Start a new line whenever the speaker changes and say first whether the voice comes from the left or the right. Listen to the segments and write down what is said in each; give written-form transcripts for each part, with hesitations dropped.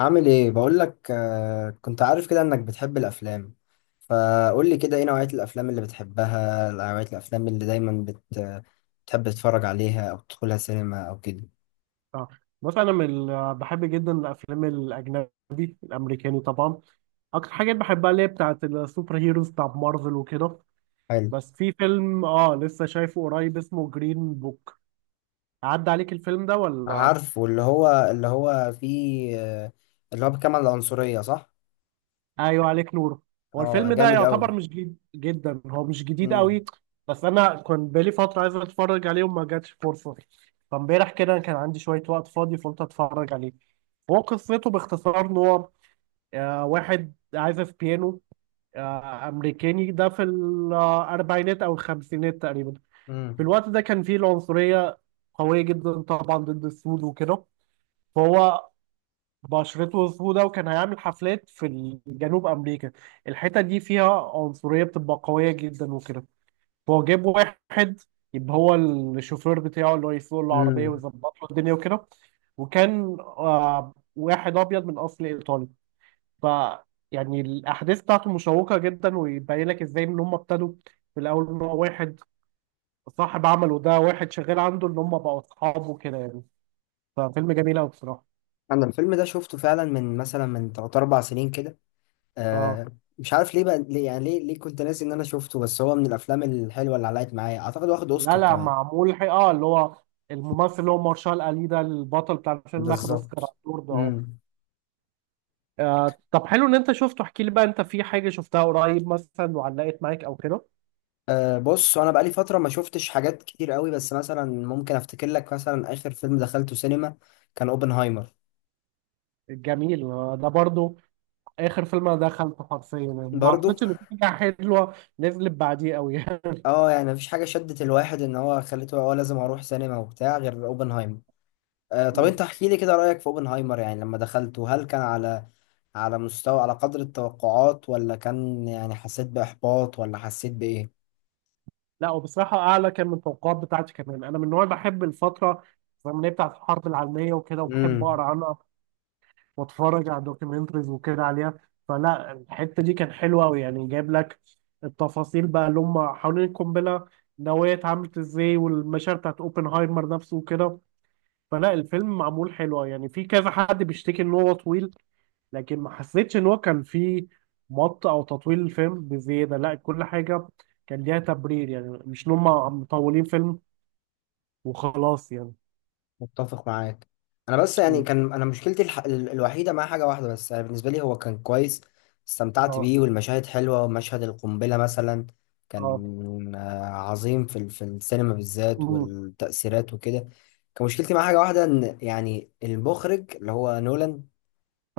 left: عامل ايه؟ بقول لك، كنت عارف كده انك بتحب الافلام. فقول لي كده، ايه نوعية الافلام اللي بتحبها؟ نوعية الافلام اللي دايما بتحب تتفرج عليها او تدخلها سينما او كده.
right: اه. بص، انا من بحب جدا الافلام الاجنبي الامريكاني طبعا. اكتر حاجات بحبها اللي هي بتاعت السوبر هيروز، بتاعت مارفل وكده.
left: حلو.
right: بس في فيلم اه لسه شايفه قريب اسمه جرين بوك، عدى عليك الفيلم ده ولا؟
left: عارف، واللي هو فيه، اللي هو بيتكلم عن العنصرية، صح؟
right: ايوه عليك نور. هو
left: اه،
right: الفيلم ده
left: جامد قوي.
right: يعتبر مش جديد جدا، هو مش جديد
left: امم
right: قوي. بس انا كان بقالي فتره عايز اتفرج عليه وما جاتش فرصه، فامبارح كده كان عندي شويه وقت فاضي فقلت اتفرج عليه. هو قصته باختصار ان هو واحد عازف بيانو امريكاني ده في الاربعينات او الخمسينات تقريبا. في
left: امم
right: الوقت ده كان فيه العنصريه قويه جدا طبعا ضد السود وكده. فهو بشرته سودة وكان هيعمل حفلات في جنوب امريكا، الحته دي فيها عنصريه بتبقى قويه جدا وكده. فهو جاب واحد يبقى هو الشوفير بتاعه اللي هو يسوق العربيه
left: امم
right: ويظبط له الدنيا وكده، وكان واحد ابيض من اصل ايطالي. ف يعني الاحداث بتاعته مشوقه جدا، ويبين لك ازاي ان هم ابتدوا في الاول ان هو واحد صاحب عمله ده واحد شغال عنده ان هم بقوا اصحاب وكده يعني. ففيلم جميل قوي بصراحه.
left: انا الفيلم ده شفته فعلا من، مثلا، من 3 4 سنين كده.
right: اه.
left: آه مش عارف ليه بقى، ليه يعني، ليه كنت ناسي ان انا شفته، بس هو من الافلام الحلوه اللي علقت معايا، اعتقد، واخد
right: لا
left: اوسكار
right: لا،
left: كمان.
right: معمول اه اللي هو الممثل اللي هو مارشال الي ده البطل بتاع الفيلم اخد اوسكار
left: بالظبط.
right: على الدور ده، اه.
left: امم
right: طب حلو ان انت شفته، احكي لي بقى انت في حاجه شفتها قريب مثلا وعلقت معاك او كده؟
left: بص، انا بقالي فتره ما شفتش حاجات كتير قوي، بس مثلا ممكن افتكر لك، مثلا اخر فيلم دخلته سينما كان اوبنهايمر.
right: جميل. ده برضو اخر فيلم انا دخلته حرفيا يعني، ما
left: برضو.
right: اعتقدش ان في حاجه حلوه نزلت بعديه قوي.
left: اه يعني مفيش حاجه شدت الواحد ان هو خليته لازم اروح سينما وبتاع، غير اوبنهايمر. طب انت
right: مم.
left: احكي لي كده رأيك في اوبنهايمر. يعني لما دخلته، هل كان على مستوى، على قدر التوقعات، ولا كان يعني حسيت بإحباط، ولا حسيت بإيه؟
right: لا وبصراحة أعلى كان من التوقعات بتاعتي. كمان أنا من النوع اللي بحب الفترة الزمنية بتاعت الحرب العالمية وكده، وبحب
left: امم
right: أقرأ عنها وأتفرج على دوكيومنتريز وكده عليها. فلا الحتة دي كان حلوة أوي، يعني جايب لك التفاصيل بقى اللي هم حوالين القنبلة النووية اتعملت إزاي، والمشاعر بتاعت أوبنهايمر نفسه وكده. فلا الفيلم معمول حلو يعني. في كذا حد بيشتكي إن هو طويل، لكن ما حسيتش ان هو كان فيه مط او تطويل الفيلم بزياده، لا كل حاجه كان ليها تبرير يعني، مش ان هم مطولين فيلم وخلاص يعني.
left: متفق معاك. انا بس يعني،
right: مم.
left: كان انا مشكلتي الوحيدة مع حاجة واحدة بس، يعني بالنسبة لي هو كان كويس. استمتعت
right: اه.
left: بيه، والمشاهد حلوة، ومشهد القنبلة مثلا
right: اه.
left: كان عظيم في في السينما بالذات،
right: مم.
left: والتأثيرات وكده. كان مشكلتي مع حاجة واحدة ان يعني المخرج اللي هو نولان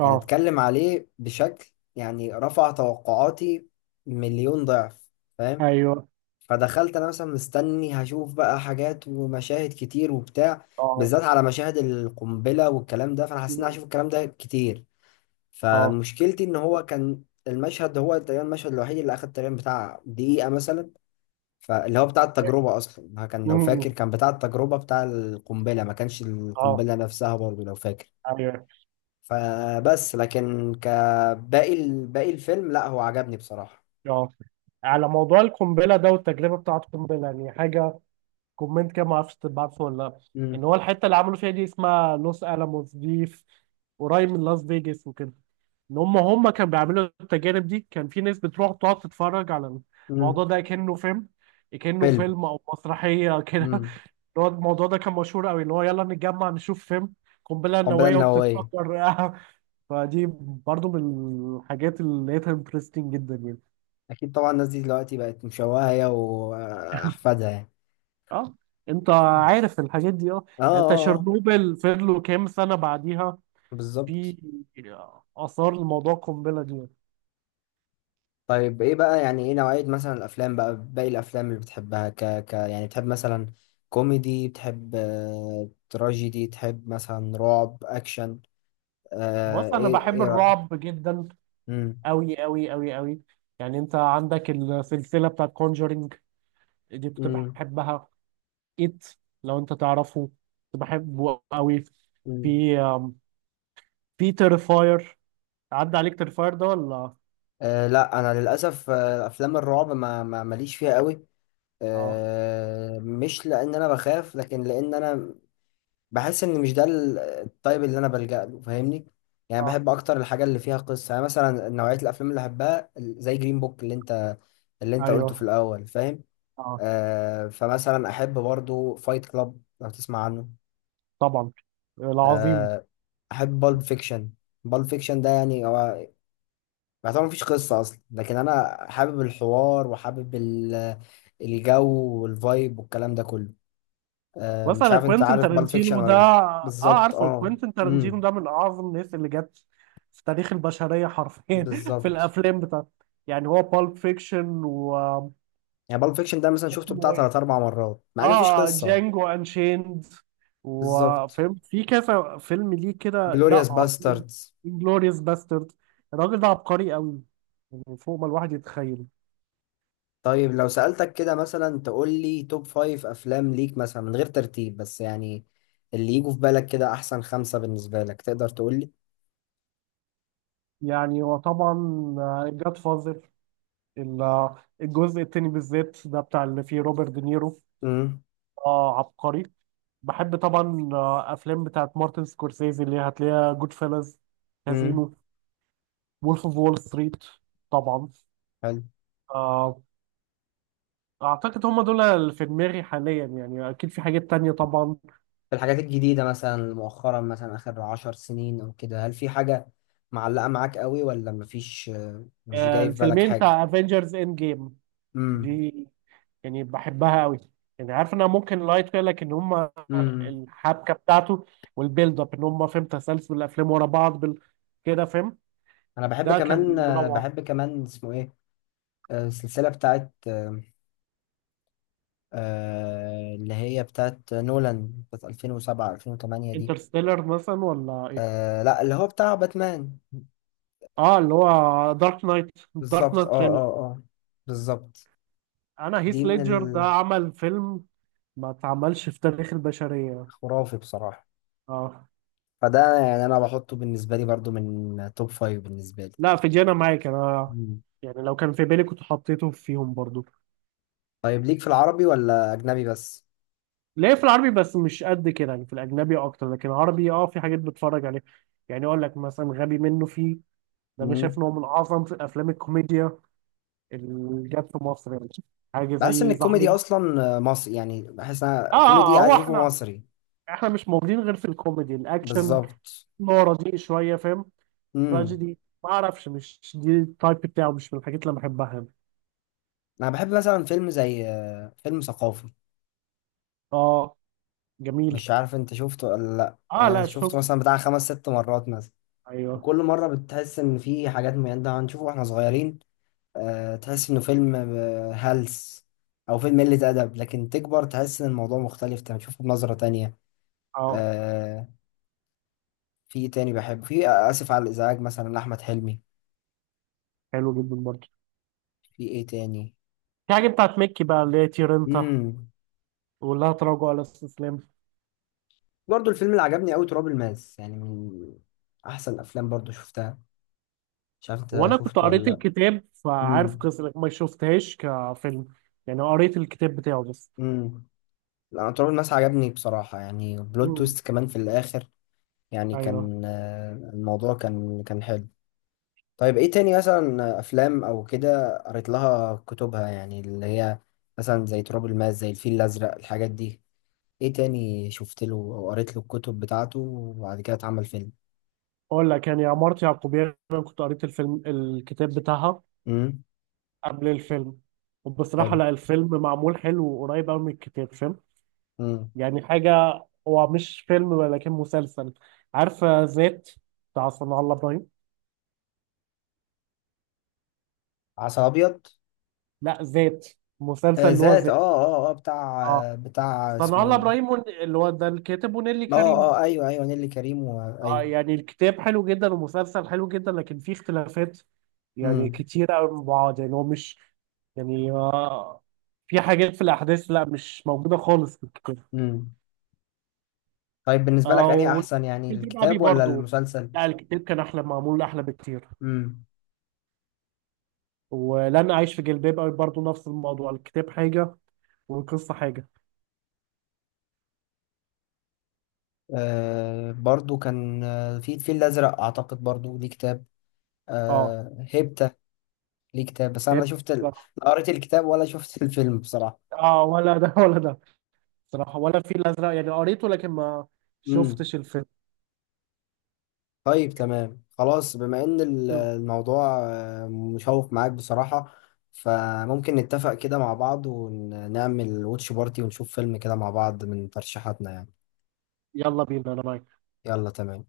left: كان اتكلم عليه بشكل يعني رفع توقعاتي مليون ضعف، فاهم؟
right: ايوه،
left: فدخلت انا مثلا مستني هشوف بقى حاجات ومشاهد كتير وبتاع،
right: اه.
left: بالذات على مشاهد القنبلة والكلام ده، فانا حسيت اني
right: مم.
left: هشوف الكلام ده كتير.
right: اه.
left: فمشكلتي ان هو كان المشهد، هو تقريبا المشهد الوحيد اللي اخد تقريبا بتاع دقيقة مثلا. فاللي هو بتاع التجربة اصلا، كان لو
right: مم.
left: فاكر، كان بتاع التجربة بتاع القنبلة، ما كانش
right: اه،
left: القنبلة نفسها برضه لو فاكر.
right: ايوه،
left: فبس لكن كباقي باقي الفيلم، لا، هو عجبني بصراحة.
right: اه. على موضوع القنبله ده والتجربه بتاعه القنبله، يعني حاجه كومنت كده ما اعرفش تبعته ولا لا، ان
left: امم.
right: هو الحته اللي عملوا فيها دي اسمها لوس الاموس، دي في- قريب من لاس فيجاس وكده. ان هم كانوا بيعملوا التجارب دي كان في ناس بتروح تقعد تتفرج على الموضوع
left: امم.
right: ده كأنه فيلم، كأنه
left: فيلم.
right: فيلم او مسرحيه كده. اللي
left: امم.
right: هو الموضوع ده كان مشهور قوي، اللي هو يلا نتجمع نشوف فيلم قنبله
left: قنبلة
right: نوويه
left: نووية.
right: وبتتفجر. فدي برضو من الحاجات اللي لقيتها انترستنج جدا يعني.
left: أكيد طبعا. الناس دي دلوقتي بقت مشوهة، هي وأحفادها، يعني.
right: اه، انت عارف الحاجات دي، اه.
left: اه،
right: يعني انت
left: اه، اه.
right: شرنوبل فضلوا كام سنه بعديها
left: بالظبط.
right: في اثار الموضوع القنبله دي.
left: طيب ايه بقى؟ يعني ايه نوعية مثلا الأفلام، بقى باقي الأفلام اللي بتحبها؟ يعني بتحب مثلا كوميدي؟ بتحب تراجيدي؟ تحب مثلا رعب، أكشن،
right: بص انا
left: ايه
right: بحب
left: ايه رأيك؟
right: الرعب جدا،
left: امم
right: أوي أوي أوي أوي. يعني أنت عندك السلسلة بتاعت كونجرينج، دي كنت بحبها. إت لو أنت تعرفه، كنت بحبه أوي.
left: امم
right: في في تيرفاير، عدى عليك تيرفاير ده ولا؟
left: لا، انا للاسف، افلام الرعب ما ما ماليش فيها قوي.
right: اه.
left: مش لان انا بخاف، لكن لان انا بحس ان مش ده الطيب اللي انا بلجأ له، فاهمني؟ يعني
right: اه،
left: بحب اكتر الحاجه اللي فيها قصه، يعني مثلا نوعيه الافلام اللي بحبها زي جرين بوك اللي انت قلته في
right: ايوه،
left: الاول، فاهم؟
right: اه.
left: فمثلا احب برضو فايت كلاب، لو تسمع عنه.
right: طبعا. العظيم.
left: أه احب بالب فيكشن. بالب فيكشن ده يعني هو، ما طبعا مفيش قصة أصلا، لكن أنا حابب الحوار وحابب الجو والفايب والكلام ده كله. مش
right: مثلا
left: عارف، أنت
right: كوينتين
left: عارف بالب فيكشن
right: تارنتينو ده
left: ولا لأ؟
right: اه،
left: بالظبط،
right: عارفه
left: أه،
right: كوينتين تارنتينو
left: أمم،
right: ده من اعظم الناس اللي جت في تاريخ البشريه حرفيا، في
left: بالظبط.
right: الافلام بتاعته. يعني هو بالب فيكشن، و
left: يعني بالب فيكشن ده مثلا شفته بتاع
right: اسمه إيه؟
left: تلات أربع مرات، مع إن مفيش
right: اه،
left: قصة.
right: جانجو انشيند،
left: بالظبط.
right: وفهمت في كذا فيلم ليه كده. لا
left: جلوريوس
right: عظيم.
left: باستردز.
right: انجلوريوس باسترد. الراجل ده عبقري قوي، يعني فوق ما الواحد يتخيل.
left: طيب لو سألتك كده مثلا، تقول لي توب فايف أفلام ليك مثلا، من غير ترتيب بس، يعني اللي يجوا في بالك كده، أحسن خمسة بالنسبة لك، تقدر تقول لي؟
right: يعني هو طبعا جاد فازر، الجزء التاني بالذات ده بتاع اللي فيه روبرت دينيرو،
left: امم
right: اه عبقري. بحب طبعا افلام بتاعت مارتن سكورسيزي اللي هتلاقيها جود فيلز،
left: امم
right: كازينو، وولف اوف وول ستريت طبعا. آه، اعتقد هم دول اللي في دماغي حاليا يعني، اكيد في حاجات تانية طبعا.
left: في الحاجات الجديدة مثلا، مؤخرا، مثلا آخر عشر سنين أو كده، هل في حاجة معلقة معاك قوي، ولا مفيش؟ مش جاي في بالك
right: الفيلمين
left: حاجة؟
right: بتاع افنجرز اند جيم
left: امم
right: دي، يعني بحبها قوي. يعني عارف انها ممكن لايت فيها، لكن هم
left: امم
right: الحبكه بتاعته والبيلد اب ان هم فاهم تسلسل الافلام ورا بعض كده، فاهم؟
left: أنا بحب
right: ده
left: كمان
right: كان
left: آه،
right: روعه.
left: بحب كمان اسمه إيه، السلسلة بتاعت اللي هي بتاعت نولان بتاعت 2007 2008 دي.
right: انترستيلر مثلا ولا ايه؟
left: لا، اللي هو بتاع باتمان.
right: اه، اللي هو دارك نايت دارك
left: بالظبط.
right: نايت
left: اه،
right: تريلر.
left: اه، اه. بالظبط.
right: انا
left: دي
right: هيث
left: من
right: ليدجر ده عمل فيلم ما اتعملش في تاريخ البشريه.
left: الخرافي بصراحة.
right: اه.
left: فده يعني أنا بحطه بالنسبة لي برضو من توب فايف بالنسبة
right: لا في جانا معاك انا،
left: لي.
right: يعني لو كان في بالي كنت حطيته فيهم برضو.
left: طيب، ليك في العربي ولا اجنبي بس؟
right: ليه، في العربي بس مش قد كده يعني، في الاجنبي اكتر، لكن العربي اه في حاجات بتفرج عليها. يعني اقول لك مثلا غبي منه فيه، ده انا شايف
left: مم.
right: ان هو من اعظم في افلام الكوميديا اللي جت في مصر يعني. حاجه
left: بحس ان
right: زي
left: الكوميدي
right: زهايمر.
left: اصلا مصري، يعني بحس ان
right: اه،
left: انا كوميدي
right: هو
left: عايز اشوفه
right: احنا،
left: مصري.
right: احنا مش موجودين غير في الكوميدي الاكشن،
left: بالظبط.
right: نوع رديء شويه فاهم.
left: امم
right: تراجيدي ما اعرفش، مش دي التايب بتاعه، مش من الحاجات اللي أنا بحبها يعني.
left: انا بحب مثلا فيلم زي فيلم ثقافي.
right: اه،
left: مش
right: جميل.
left: عارف انت شفته ولا لا،
right: اه
left: يعني أنا
right: لا،
left: شفته
right: شفت.
left: مثلا بتاع خمس ست مرات مثلا.
right: ايوه.
left: وكل مره بتحس ان في حاجات، من ده هنشوفه واحنا صغيرين، تحس انه فيلم هلس، او فيلم قله ادب، لكن تكبر تحس ان الموضوع مختلف، تشوفه بنظره تانية.
right: اه.
left: آه، في ايه تاني بحبه؟ في اسف على الازعاج مثلا لاحمد حلمي.
right: حلو جدا برضه.
left: في ايه تاني؟
right: في حاجة بتاعت ميكي بقى اللي هي تيرنتا،
left: امم
right: ولا تراجع ولا استسلام.
left: برضو الفيلم اللي عجبني قوي تراب الماس، يعني من احسن الافلام برضو شفتها. مش عارف انت
right: وانا كنت
left: شفته ولا
right: قريت
left: لا.
right: الكتاب فعارف
left: امم
right: قصة ما شفتهاش كفيلم، يعني قريت الكتاب بتاعه بس.
left: امم لا، تراب الماس عجبني بصراحة، يعني بلوت
right: مم.
left: تويست كمان في الاخر. يعني
right: ايوه.
left: كان الموضوع كان حلو. طيب ايه تاني مثلا، افلام او كده، قريت لها كتبها يعني، اللي هي مثلا زي تراب الماس، زي الفيل الازرق، الحاجات دي؟ ايه تاني شفت له او قريت له الكتب بتاعته وبعد كده اتعمل فيلم؟
right: اقول لك يعني عمارة يعقوبيان، انا كنت قريت الفيلم الكتاب بتاعها
left: امم.
right: قبل الفيلم. وبصراحة
left: حلو.
right: لا الفيلم معمول حلو وقريب قوي من الكتاب، فاهم؟
left: امم.
right: يعني حاجة، هو مش فيلم ولكن مسلسل، عارف ذات بتاع صنع الله ابراهيم؟
left: عسل ابيض.
right: لا ذات، مسلسل
left: آه،
right: اللي هو
left: ذات. اه،
right: ذات.
left: اه، اه. بتاع
right: اه،
left: آه بتاع
right: صنع الله
left: اسمه.
right: ابراهيم اللي هو ده الكاتب ونيلي
left: اه،
right: كريم.
left: اه، ايوه، ايوه. نيللي كريم
right: آه
left: ايوه.
right: يعني الكتاب حلو جدا ومسلسل حلو جدا، لكن فيه اختلافات يعني
left: امم
right: كتيرة قوي من بعض. يعني هو مش يعني آه، في حاجات في الاحداث لا مش موجودة خالص في الكتاب.
left: امم طيب، بالنسبه لك،
right: اه،
left: انهي احسن، يعني
right: والجلباب ابي
left: الكتاب ولا
right: برضو.
left: المسلسل؟
right: لا الكتاب كان احلى، معمول احلى بكتير.
left: امم
right: ولن اعيش في جلباب ابي برضو نفس الموضوع، الكتاب حاجة والقصة حاجة.
left: برضو كان في الفيل الازرق اعتقد برضو ليه كتاب.
right: اه.
left: هيبتا ليه كتاب، بس انا
right: هي-
left: لا شفت لا قريت الكتاب، ولا شفت الفيلم بصراحه.
right: اه، ولا ده ولا ده صراحة، ولا في الازرق يعني قريته لكن ما
left: امم
right: شفتش الفيلم.
left: طيب، تمام خلاص. بما ان الموضوع مشوق معاك بصراحة، فممكن نتفق كده مع بعض ونعمل واتش بارتي ونشوف فيلم كده مع بعض من ترشيحاتنا يعني.
right: يلا بينا، انا معاك.
left: يلا، تمام.